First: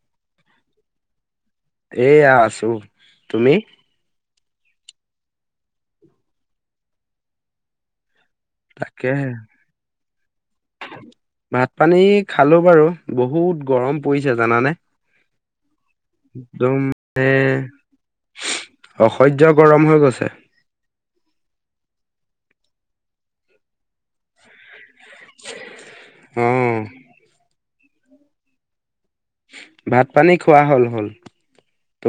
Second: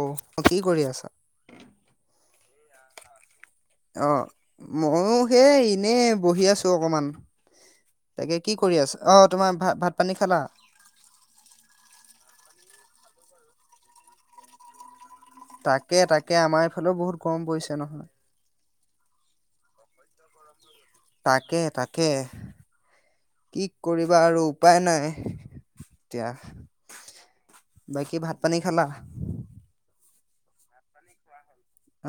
অ কি কৰি আছা। এয়া আছো তুমি। অ ময়ো সেই এনে বহি আছো অকমান। তাকে কি কৰি আছা অহ তাকেহে তোমাৰ ভাত ভাত পানী খালা। ভাত পানী খালো বাৰু বহুত গৰম পৰিছে জানানে। তাকে। তাকে তাকে আমাৰ একদম এইফালেও বহুত মানে গৰম পৰিছে নহয়। অসহ্য গৰম হৈ গৈছে। তাকে তাকে কি কৰিবা আৰু উপায় নাই। এতিয়া। অ। বাকী ভাত পানী খালা। ভাত পানী খোৱা হল হ'ল।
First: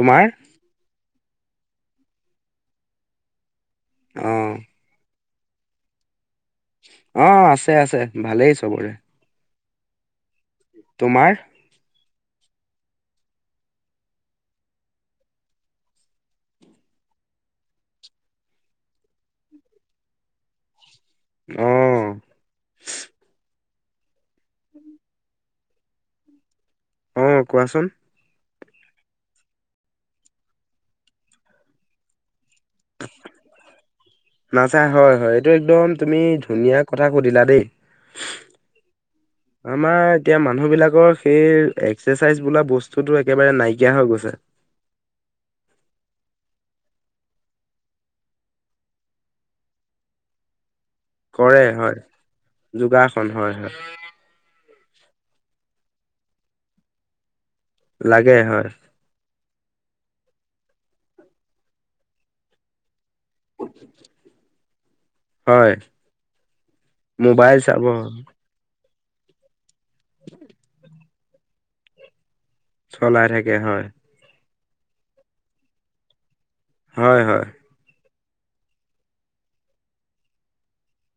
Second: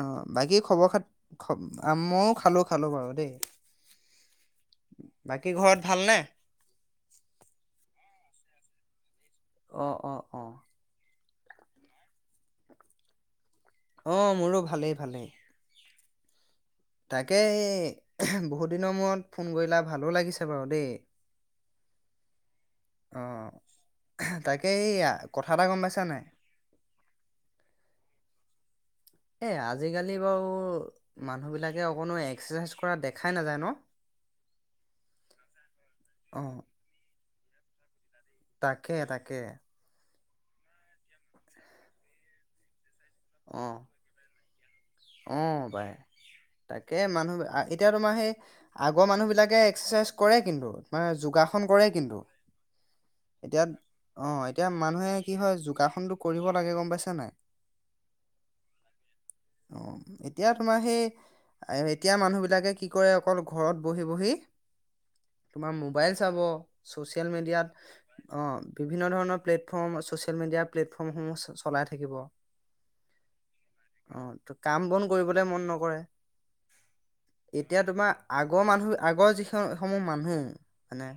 অ বাকী খবৰ খাতি। খ আ মইও খালো খালো বাৰু দেই। অহ। বাকী ঘৰত ভালনে। অ আছে আছে ভালেই চবৰে অ অ অ। তোমাৰ। অ মোৰো ভালেই ভালেই। তাকে এই বহুত দিনৰ মূৰত ফোন কৰিলা ভালো লাগিছে বাৰু দেই। অ অহ। তাকে এইয়া কথা এটা গম পাইছা নাই। অ কোৱাচোন। এ আজিকালি বাৰু মানুহ বিলাকে অকণো। এক্সাৰচাইজ কৰা দেখাই নাযায় ন নাযায় হয় হয় এইটো একদম তুমি অ ধুনীয়া কথা সুধিলা দেই। তাকে তাকে। আমাৰ এতিয়া মানুহবিলাকৰ সেই এক্সাৰচাইজ বোলা বস্তু। তোটো একেবাৰে নাইকিয়া হৈ গৈছে। অঁ পাই, তাকে মানুহ এতিয়া তোমাৰ সেই আগৰ মানুহবিলাকে এক্সাৰচাইজ কৰে কিন্তু। মানে যোগাসন কৰে কিন্তু যোগাসন হয় এতিয়া হয় অঁ এতিয়া মানুহে কি হয় যোগাসনতো কৰিব লাগে গম পাইছা নাই? লাগে হয়। অ এতিয়া তোমাৰ সেই এতিয়া মানুহবিলাকে কি কি কৰে অকল ঘৰত বহি বহি, হয় তোমাৰ মোবাইল চাব, চচিয়েল মোবাইল চাব মিডিয়াত অ বিভিন্ন ধৰণৰ প্লেট ফৰ্ম ছচেল মিডিয়া প্লেট অসমসমূহ চ চলাই থাকিব। চলাই থাকে হয়। টো কাম বন কৰিবলে মন নকৰে। হয় হয় এতিয়া তোমাৰ আগৰ মানুহ আগৰ যিসমসমূহ মানুহ মানে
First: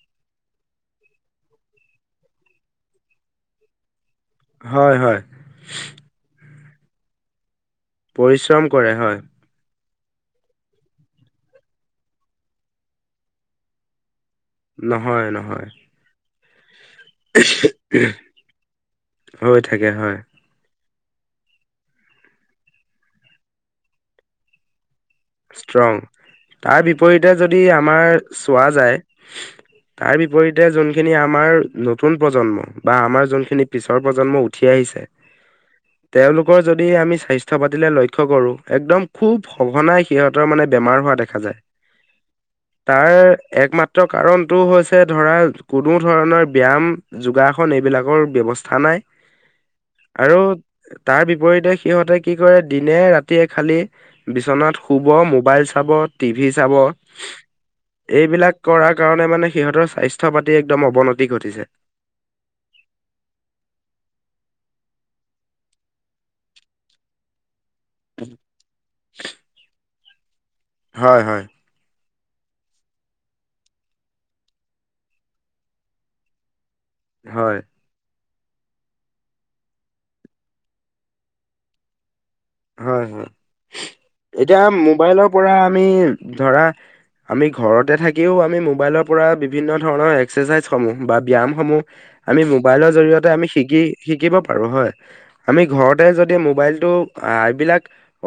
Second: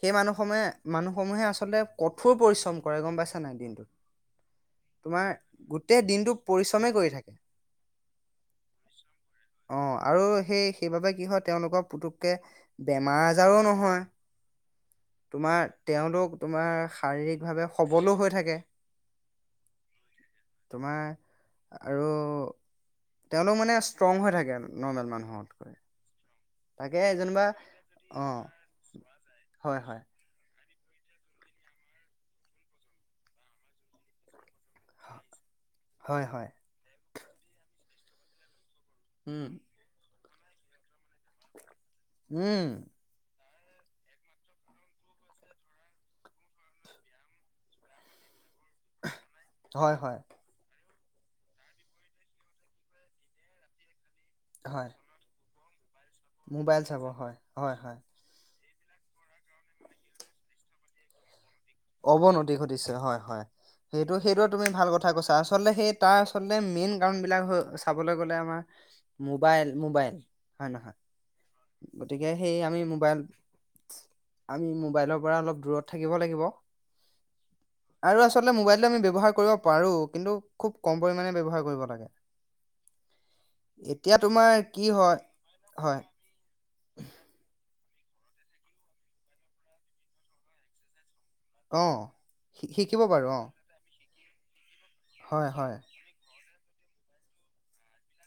সেই মানুহসমূহে মানুহসমূহে আচলতে কঠোৰ পৰিশ্ৰম কৰে গম পাইছো নাই দিনটোত? হয় হয়। তোমাৰ গোটেই দিনটো পৰিশ্ৰমে কৰি থাকে। পৰিশ্ৰম কৰে হয়। অ আৰু সেই সেইবাবে কি হয় তেওঁলোকৰ পুতুককে বেমাৰ আজাৰো নহয়। নহয় তোমাৰ নহয়। তেওঁলোক তোমাৰ শাৰীৰিকভাৱে ইচহী সবলো ইহ হৈ থাকে। হয় থাকে হয়। তোমাৰ আৰু তেওঁলোক মানে ষ্ট্ৰং হৈ থাকে নৰ্মেল মানুহ। ষ্ট্ৰং তাৰ বিপৰীতে যেনিবা যদি আমাৰ অঁ চোৱা যায় হয় হয় তাৰ বিপৰীত তে যোনখিনি আমাৰ নতুন প্ৰজন্ম বা আমাৰ যোনখিনি পিছৰ প্ৰজন্ম ঠে আহিছে, হয় হয় তেওঁলোকৰ যদি আমি স্বাস্থ্য পাতিলে লক্ষ্য কৰোঁ। একদম খুব উম সঘনাই সিহঁতৰ মানে বেমাৰ হোৱা দেখা যায়। উম। তাৰ একমাত্ৰ কাৰণটো হৈছে ধৰা কোনো ধৰণৰ ব্যায়াম, যোগাসন এইবিলাকৰ ব্যৱস খা নাই হয় হয় আৰু তাৰ বিপৰীতে সিহঁতে কি কৰে দিনে - ৰাতিয়ে খালি বিশ্বনাথ হয় মোবাইল চাব- টিভি চাব মোবাইল হয় হয় হয় এইবিলাক-। কৰাৰ কাৰণে মানে সিহঁতৰ স্বাস্থ্য পাতি একদম অৱনতি ঘটিছে। অৱনতি ঘটিছে হয় হয়। সেইটো সেইটো তুমি ভাল কথা কৈছা আচলতে সেই তাৰ আচলতে মেইন কাৰণ বিলাক-। চাবলৈ গ'লে আমাৰ মোবাইল মোবাইল- হয় হয়। গতিকে সেই আমি মোবাইল আমি মোবাইলৰ পৰা অলপ দূৰত থাকিব লাগিব। হয়। আৰু আচলতে মোবাইলটো আমি ব্যৱহাৰ কৰিব পাৰো কিন্তু খুব কম পৰিমাণে ব্যৱহাৰ কৰিব লাগে। হয় হয় তোমাৰ এতিয়া কি হয় মোবাইলৰ পৰা হয় আমি- ধৰা আমি ঘৰ- ত'তে থাকিও আমি মোবাইলৰ পৰা বিভিন্ন ধৰণৰ এক্সাৰচাইজ হমোঁ- বা ব্যয়াম সমূহ অঁ আমি মোবাইলৰ শিকিব জৰিয়তে পাৰোঁ অঁ আমি শিকিব - শিকিব পাৰো হয়। হয় আমি হয় ঘৰতে যদি মোবাইল- টো- এইবিলাক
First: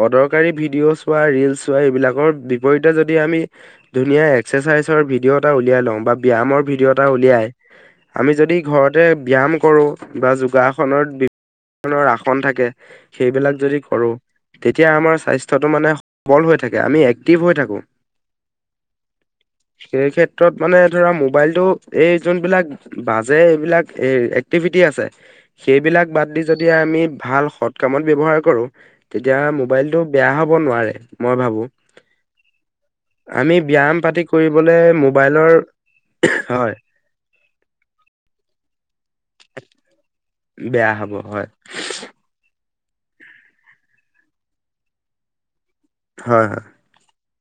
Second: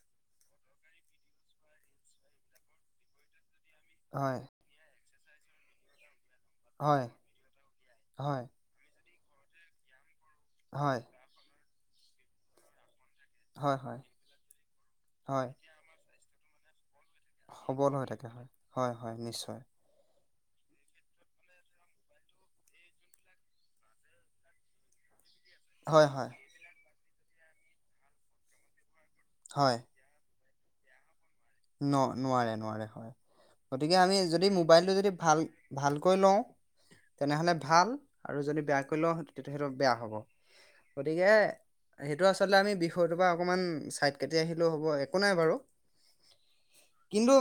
অদৰকাৰী ভিডিঅ' চোৱা, ৰিলচ চোৱা এইবিলাকৰ বিপৰীতে যদি আমি- ধুনীয়া হয় এক্সাৰচাইজ- ভিডিঅ' এটা উলিয়াযই লওঁ বা- ব্যায়ামৰ ভিডিঅ' হয় এটা উলিয়াই আমি হয় যদি ঘৰত- তে ব্যায়াম কৰোঁ- বা হয় যোগাসনৰ- নৰ আসন থাকে। সেইবিলাক হয় যদি- হয় কৰো তেতিয়া আমাৰ হয় স্বাস্থ্যটো মানে- বল হৈ থাকে। আমি এক- সবল হৈ থাকে হয় হয় হয় নিশ্চয়। ক্ষ্ৰত মানে ধৰা মোবাইলটো এই যোনবিলাক বাজে এইবিলাক এ এক্টিভিটি আছে। হয় সেইবিলাক হয় বাদ দি যদি আমি- ভাল সৎ কামত ব্যৱহাৰ কৰোঁ- তেতিয়া হয় মোবাইলটো বেয়া হ'ব- নোৱাৰে। মই ভাবো ন নোৱাৰে নোৱাৰে হয়। আমি ব্যায়াম গতিকে আমি পাতি যদি কৰিবলে মোবাইলটো যদি ভাল মোবাইলৰ ভালকৈ লওঁ হয় তেনেহলে ভাল আৰু যদি বেয়াকৈ লওঁ- তেয়া সেইটো বেয়া হ'ব বেয়া হ'ব গতিকে হয় সেইটো আচলতে আমি বিষয়টোৰ পৰা অকমান চাইট কাটি আহিলেও হ'ব, একো নাই বাৰু হয় হয়। কিন্তু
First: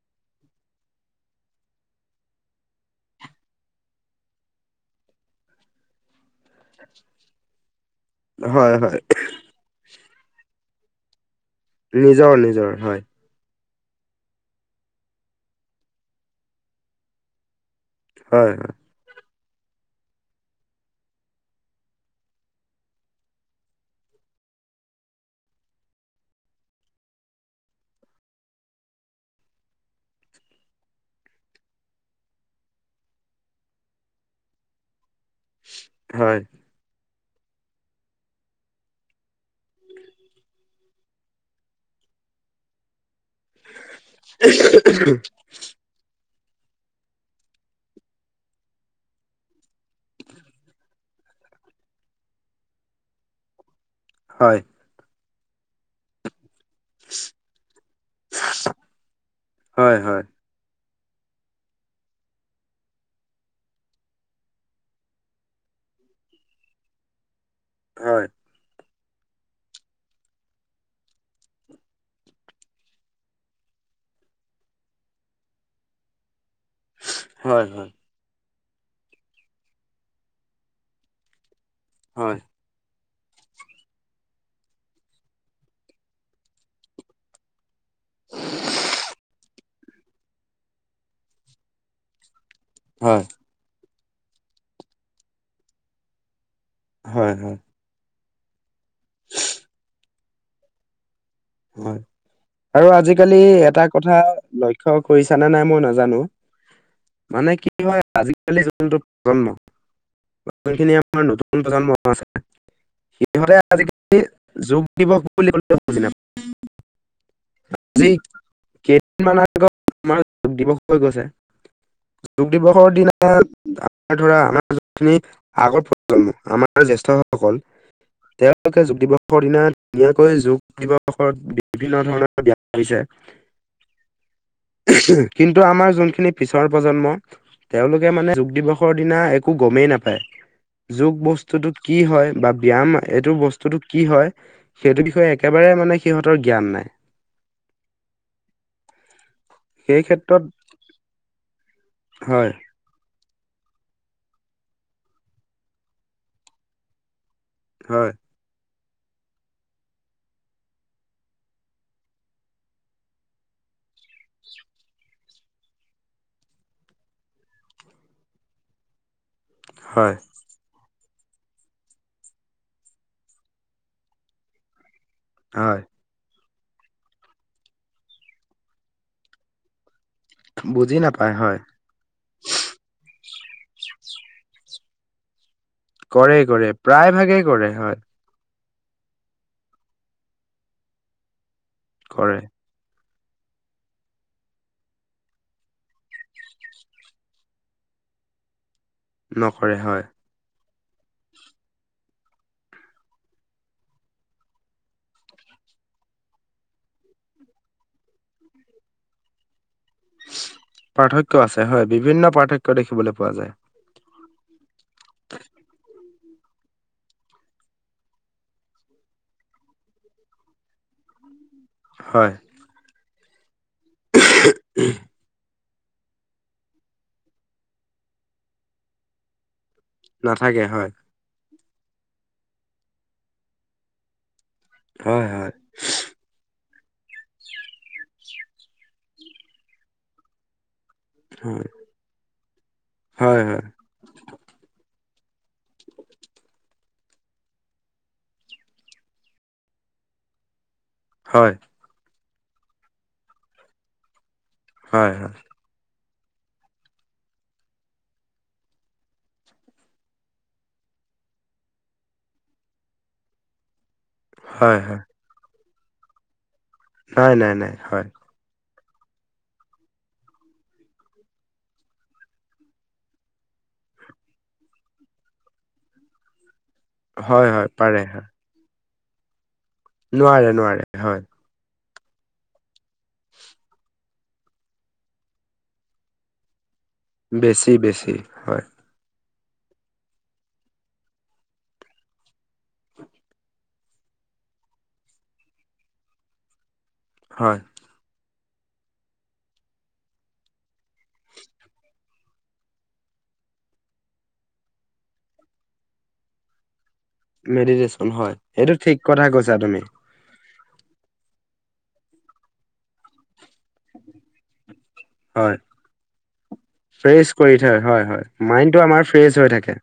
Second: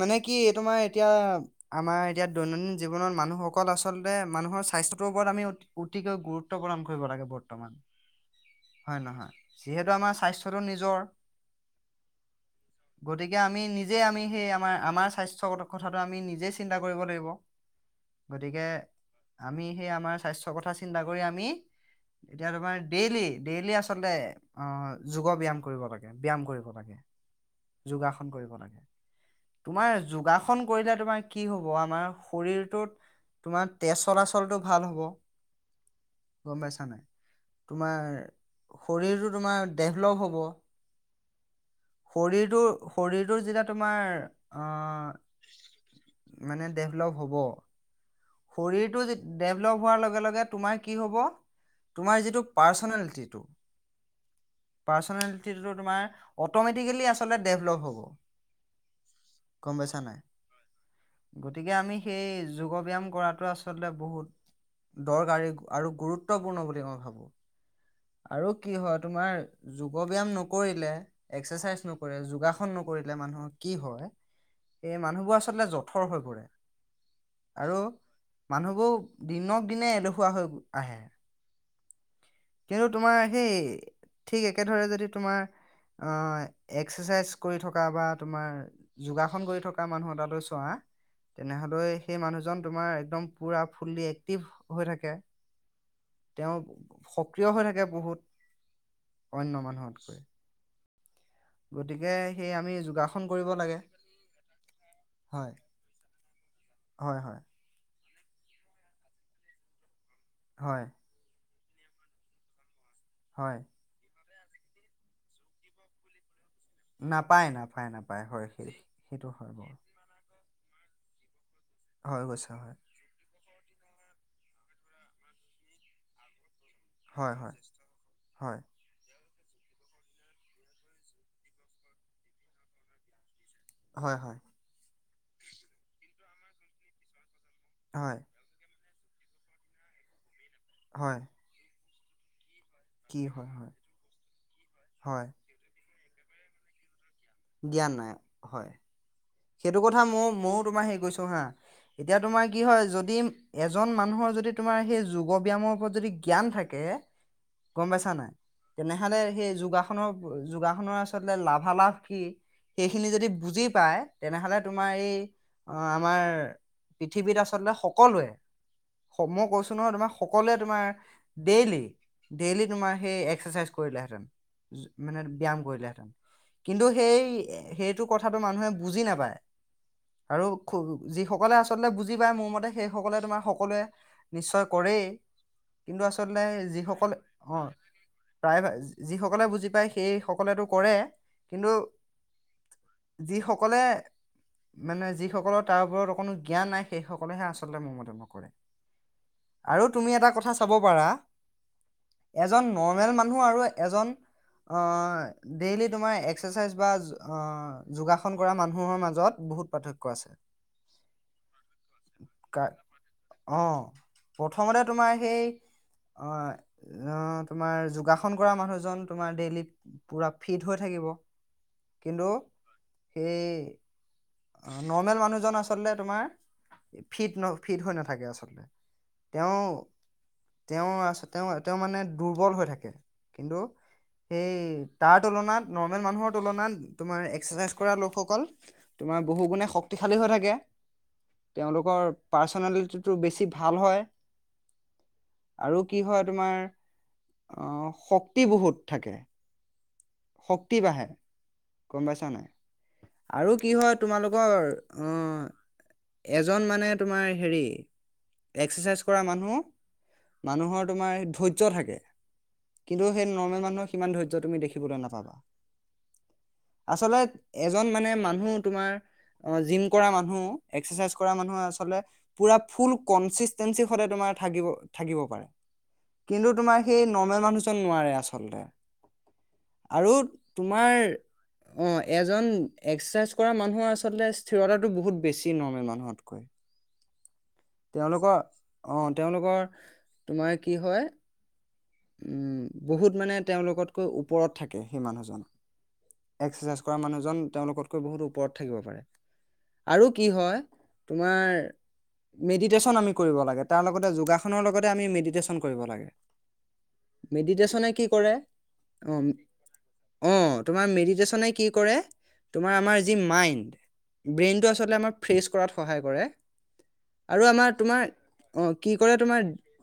মানে কি তোমাৰ এতিয়া আমাৰ এতিয়া দৈনন্দিন জীৱনত মানুহসকল আচলতে মানুহৰ স্বাস্থ্য টোৰ ওপৰত আমি অতিকৈ গুৰুত্ব প্ৰদান কৰিব লাগে বৰ্তমান। হয় হয়। নহয় যিহেতু আমাৰ স্বাস্থ্যটো নিজৰ নিজৰ-নিজৰ। গতিকে আমি নিজ নিজে আমি সেই আমাৰ -আমাৰ স্বাস্থ্য কথাটো আমি নিজে চিন্তা কৰিব লাগিব। হয় গতিকে আমি সেই আমাৰ স্বাস্থ্যৰ কথা চিন্তা কৰি আমি, এতিয়া তোমাৰ ডেইলি ডেইলি আচলতে, অহ যোগ' ব্যায়াম কৰিব লাগে, ব্যায়াম কৰিব লাগে। যোগাসন কৰিব লাগে। তোমাৰ যোগাসন কৰিলে তোমাৰ কি হব, আমাৰ শৰীৰটোত তোমাৰ তেজ চলাচলটো ভাল হব। হয় গম পাইছা নাই? তোমাৰ শৰীৰটো তোমাৰ ডেভলপ হ'ব। শৰীৰটোৰ শৰীৰটোৰ যেতিয়া তোমাৰ, আহ মানে ডেভলপ হ'ব। শৰীৰটো যে ডেভ লভ হোৱাৰ লগে লগে তোমাৰ কি হ'ব তোমাৰ যিটো পাৰ্চনেলিটিটো হয় পাৰ্চনেল টো তোমাৰ অতম কিলি আচলতে ডেভলপ হ'ব। গম পাইছ হয় নাই? হয় গতিকে আমি সেই যোগ' ব্যায়াম কৰাটো আচলতে বহুত দৰকাৰী আৰু গুৰুত্বপূৰ্ণ বুলি মই ভাবো। হয় আৰু কি হয় তোমাৰ যোগ' ব্যায়াম নকৰিলে এক্সাৰচাইজ নকৰে, যোগাসন নকৰিলে মানুহৰ কি হয়। এই মানুহবোৰ আচলতে জঠৰ হৈ পৰে। হয় আৰু হয়। মানুহবোৰ দিনক দিনে এলেহোৱা হৈ আহে। হয়। কিন্তু তোমাৰ সেই ঠিক একেদৰে যদি তোমাৰ, আহ এক্সাৰচাইজ কৰি থকা বা তোমাৰ যোগাসন কৰি থকা মানুহ এটালৈ চোৱা, তেনেহলে সেই মানুহজন তোমাৰ হয় একদম পুৰা ফুল্লি একটিভ হৈ থাকে। তেওঁ হয় হয় সক্ৰিয় হৈ থাকে বহুত। অন্য মানুহতকৈ। হয় গতিকে সেই আমি আৰু যোগাসন আজিকালি কৰিব লাগে এটা কথা লক্ষ্য কৰিছানে হয় নাই মই নাজানো, হয় হয় মানে কি হয় আজিকালি যুনটো প্ৰজন্ম হয় খিনি আমাৰ নতুন টুন প্ৰজন্ম আছে। হয় সিহঁতে আজি লি যোগ দিৱস বুলি ক'লেও বুজি নাপাই। নাপায় নাপায় নাপায়, হয় সেই সেইটো হয় বাৰু। দিব কিয় গৈছে? হয় যোগ গৈছে হয় দিৱসৰ দিনা আম ধৰা আমাৰ আগৰ প্ৰজন্ম আমাৰ। হয় জ্যেষ্ঠসকল হয় হয় তেওঁলোকে য। দিনা ধুনীয়াকৈ যোগ দিব। বিভিন্ন ধৰণৰ [unintelligible] হয় হয় কিন্তু আমাৰ যোনখিনি। পিছৰ প্ৰজন্ম। তেওঁলোকে হয় মানে যোগ দিৱস ৰ দিনা একো গমেই নাপায়। যোগ হয় বস্তুটোত। কি হয় বা। ব্যায়াম কি এইটো হয় হয় বস্তুতটো কি হয় সেইটো বিষয়ে হয় একেবাৰে মানে। সিহঁতৰ জ্ঞান নাই। জ্ঞান নাই হয়। সেইটো কথা সেই ময় ক্ষেত্ৰত ময়ো তোমাৰ হেৰি কৈছো হা, এতিয়া তোমাৰ কি হয় যদি। এজন মানুহৰ যদি তোমাৰ সেই যোগ ব্যয়ায়ামৰ ওপৰত যদি জ্ঞান থাকে। কম বেচা হয় নাই। তেনেহলে সেই যোগাসনৰ যোগাসনৰ আচলতে লাভালাভ কি সেইখিনি যদি বুজি পায়। তেনেহলে তোমাৰ এই, আমাৰ পৃথিৱীত আচলতে সকলোৱে। মই কৈছো নহ তোমাৰ হয় সকলোৱে তোমাৰ ডেইলি, ডেইলি তোমাৰ সেই একৰচাইজ কৰিলেহেঁতেন। মানে ব্যায়াম হয় কৰিলেহেঁতেন। কিন্তু সেই সেইটো কথাটো মানুহে। বুজি নাপায়। আৰু বুজি নাপায় যিসকলে হয় আচলতে বুজি পায়, মোৰ মতে সেই সকলে তোমাৰ সকলোৱে, নিশ্চয়। কৰে। কৰে কৰে, প্ৰায় ভাগেই অ' কৰে হয়। প্ৰায় যিসকলে বুজি পায় সেই সকলে কৰে। কিন্তু। কৰে যিসকল সকলে মানে যিসকলৰ তাৰ ওপৰত অকোনো জ্ঞান নাই সেই সকলেহে আচলতে মোৰমতে নকৰে নকৰে আৰু হয় তুমি এটা কথা লব পাৰা এজন নৰ্মেল মানুহ আৰু এজন অ ডেইলি তোমাৰ এক্সাৰচাইজ বা যোগাষণ কৰা মানুহৰ মাজত বহুত পাৰ্থক্য আছে পাৰ্থক্য আছে হয় বিভিন্ন কা- পাৰ্থক্য দেখিবলৈ পোৱা যায়। অ প্ৰথমতে তোমাৰ সেই অ অ, তোমাৰ যোগাসন কৰা মানুহজন তোমাৰ ডেইলি পুৰা ফিট হৈ থাকিব কিন্তু হয় সেই অ নৰ্মেল মানুহজন আচ চলতে তোমাৰ, ফিট ন ফিট হৈ নাথাকে আচলতে। তেওঁ নাথাকে তেওঁ হয় আছে তেওঁ তেওঁ মানে দুৰ্বল হৈ থাকে কিন্তু সেই তাৰ হয় হয় তুলনাত নৰ্মেল মানুহৰ তুলনাত তোমাৰ এক্সাৰচাইজ কৰা লোকসকল তোমাৰ বহু গুণে শক্তিশালী হৈ থাকে। হয় তেওঁলোকৰ পাৰ্চনেলিটিটো হয় বেছি ভাল হয়। আৰু কি হয় তোমাৰ, আহ শক্তি বহুত থাকে। শ ক্তি বাঢ়ে, হয় গম পাইছা নাই। আৰু কি হয় তোমালোক ৰ হয় হয় উম এজন মানে তোমাৰ হেৰি, এক্সাৰচাইজ কৰা মানুহ, মানুহৰ তোমাৰ ধৈৰ্য থাকে কিন্তু সেই নৰ্মেল মানুহৰ সিমান ধৈৰ হয় হয় [unintelligible] নাই আচলতে নাই নাই এজন হয় মানে মানুহ তোমাৰ জিম কৰা মানুহ এ, ক্সাচাইজ কৰা মানুহ আচলতে পুৰা ফোল কনচিচটেনচি হলে তোমাৰ থাকিব থাকিব পাৰে। কিন্তু তোমাৰ সেই নৰ্মেল হয় হয় মানুহজন পাৰে নোৱাৰে হয় আচলতে। আৰু নোৱাৰে নোৱাৰে তোমাৰ হয়। অ এজন এক্সাৰচাইজ কৰা মানুহৰ আচলতে স্থিৰতাটো বহুত বেছি নৰ্মেল মানুহতকৈ। বেছি বেছি তেওঁলোকৰ হয়। অ তেওঁলোকৰ, তোমাৰ কি হয় উম, বহুত মানে তেওঁলোকতকৈ ওপৰত থাকে সেই মানুহজন এক্সাৰচাইজ কৰা মানুহজন হয় তেওঁলোকতকৈ বহুত ওপৰত থাকিব পাৰে, আৰু কি হয়, তোমাৰ মেডিটেশ্যন আমি কৰিব লাগে, তাৰ লগতে যোগাসনৰ লগতে আমি মেডিটেশ্যন কৰিব লাগে। মেডিটেশ্যনে কি মেডিটেশ্যন কৰে হয়, সেইটো ঠিক অ কথা কৈছা তুমি। অ তোমাৰ মেডিটেশ্যনে কি কৰে তোমাৰ আমাৰ যি মাইণ্ড ব্ৰেইনটো আচলতে আমাৰ ফ্ৰেছ হয়। কৰাত সহায় কৰে, ফ্ৰেছ আৰু কৰি আমাৰ থয় তোমাৰ হয় হয় অঁ মাইণ্ডটো কি আমাৰ কৰে ফ্ৰেছ তোমাৰ হৈ থাকে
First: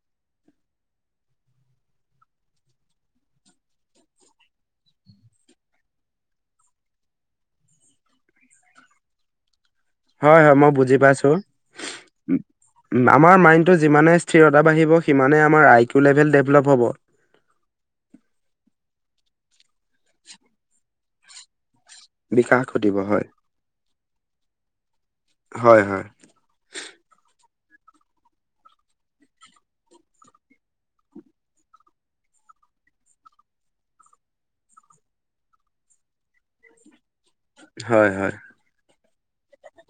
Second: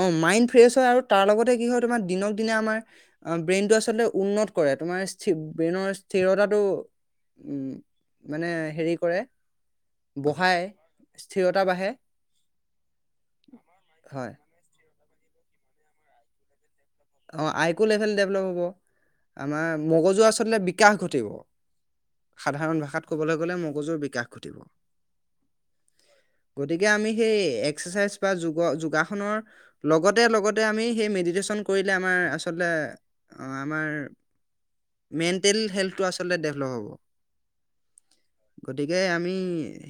অঁ মাইণ্ড ফ্ৰেছ হয় আৰু তাৰ লগতে কি হয় তোমাৰ দিনক দিনে আমাৰ ব্ৰেইনটো আচলতে উন্নত কৰে তোমাৰ ব্ৰেইনৰ স্থিৰতাটো উম মানে হেৰি কৰে। হয় হয় বঢ়ায় মই বুজি পাইছো স্থিৰতা বাঢ়ে আমাৰ মাইণ্ডটো যিমানে হয় স্থিৰতা বাঢ়িব সিমানে আমাৰ আই কিউ লেভেল ডেভেলপ হ'ব অ আইকো লেভেল ডেভলপ হ'ব আমাৰ। মগজু আচলতে বিকাশ ঘটে টি ব বিকাশ সাধাৰণ ঘটিব ভাষাত হয় ক'বলৈ গ'লে মগজুৰ বিকাশ ঘটিব হয় হয় গতিকে আমি সেই এক এক্সাৰ্চাইজ বা যোগাসনৰ লগতে লগতে আমি সেই মেডিটেচন কৰিলে আমাৰ আচলতে আমাৰ মেণ্টেল হেল্থটো আচলতে ডেভলপ হ'ব। হয় হয় যে আ্মি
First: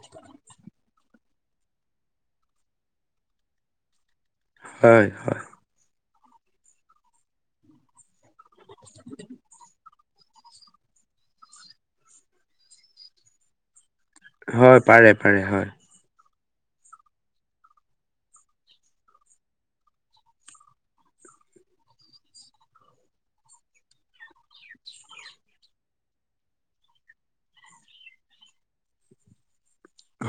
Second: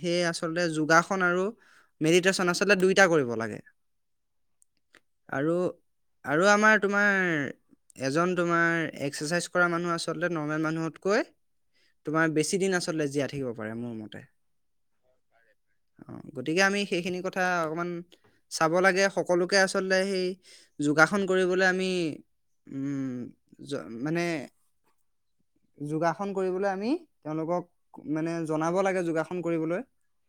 সেয়ে আঁচলতে যোগাস ষণ আৰু মেডিটেচন আচলতে দুইটা কৰিব লাগে। হয় হয় আৰু আৰু আমাৰ তোমাৰ এজন তোমাৰ এক্সাৰ্চাইজ কৰা মানুহ আছে আচলতে নৰ্মেল মানুহতকৈ তোমাৰ বেছি দিন আচলতে জীয়াই থাকিব পাৰে মোৰ মতে। হয় পাৰে পাৰে হয়। অ গতিকে আমি সেইখিনি কথা অকমান চাব লাগে সকলোকে আচলতে সেই যোগ ন কৰিবলৈ আমি উম মানে যোগাসন কৰিবলৈ আমি তেওঁলোকক মানে জনাব লাগে যোগাসন কৰিবলৈ।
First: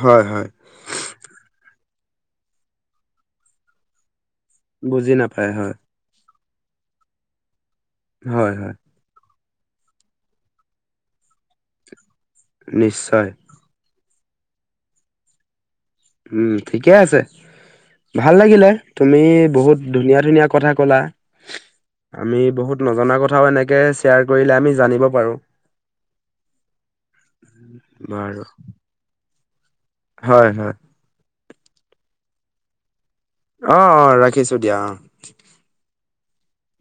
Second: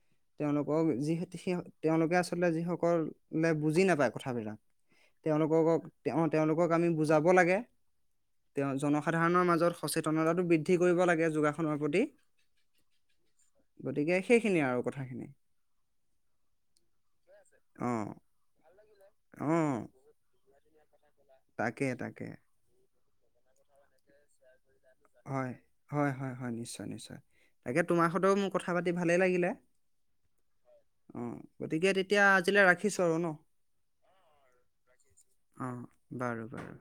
হয় হয় তেওঁলোকক যিহেতু সেই তেওঁলোকে আচলতে যিসকললে বুজি নাপায় বুজি নাপায় হয় অ তেওঁলোকক আমি বুজাব লাগে হয় তেওঁ হয় জনসাধাৰণৰ মাজত ত সচেতনতাটো বৃদ্ধি কৰিব লাগে যোগাসনৰ প্ৰতি। নিশ্চয়। গতিকে সেইখিনিয়ে আৰু কথাখিনি। উম ঠিকে আছে। অ ভাল লাগিলে তুমি অ বহুত ধুনীয়া ধুনীয়া কথা, ক'লা। তাকে তাকে। আমি বহুত নজনা কথাও এনেকে শ্বেয়াৰ কৰিলে আমি, জানিব পাৰো হয় হয় হয় হয় নিশ্চয় নিশ্চয়। তাকে তোমাৰ সৈতেও বাৰু মোৰ কথা পাতি ভালেই লাগিলে। হয় হয়। অ গতিকে তেতিয়া আজিলৈ ৰাখিছ- অ অ ৰাখিছো দিয়া অ। অ বাৰু বাৰু।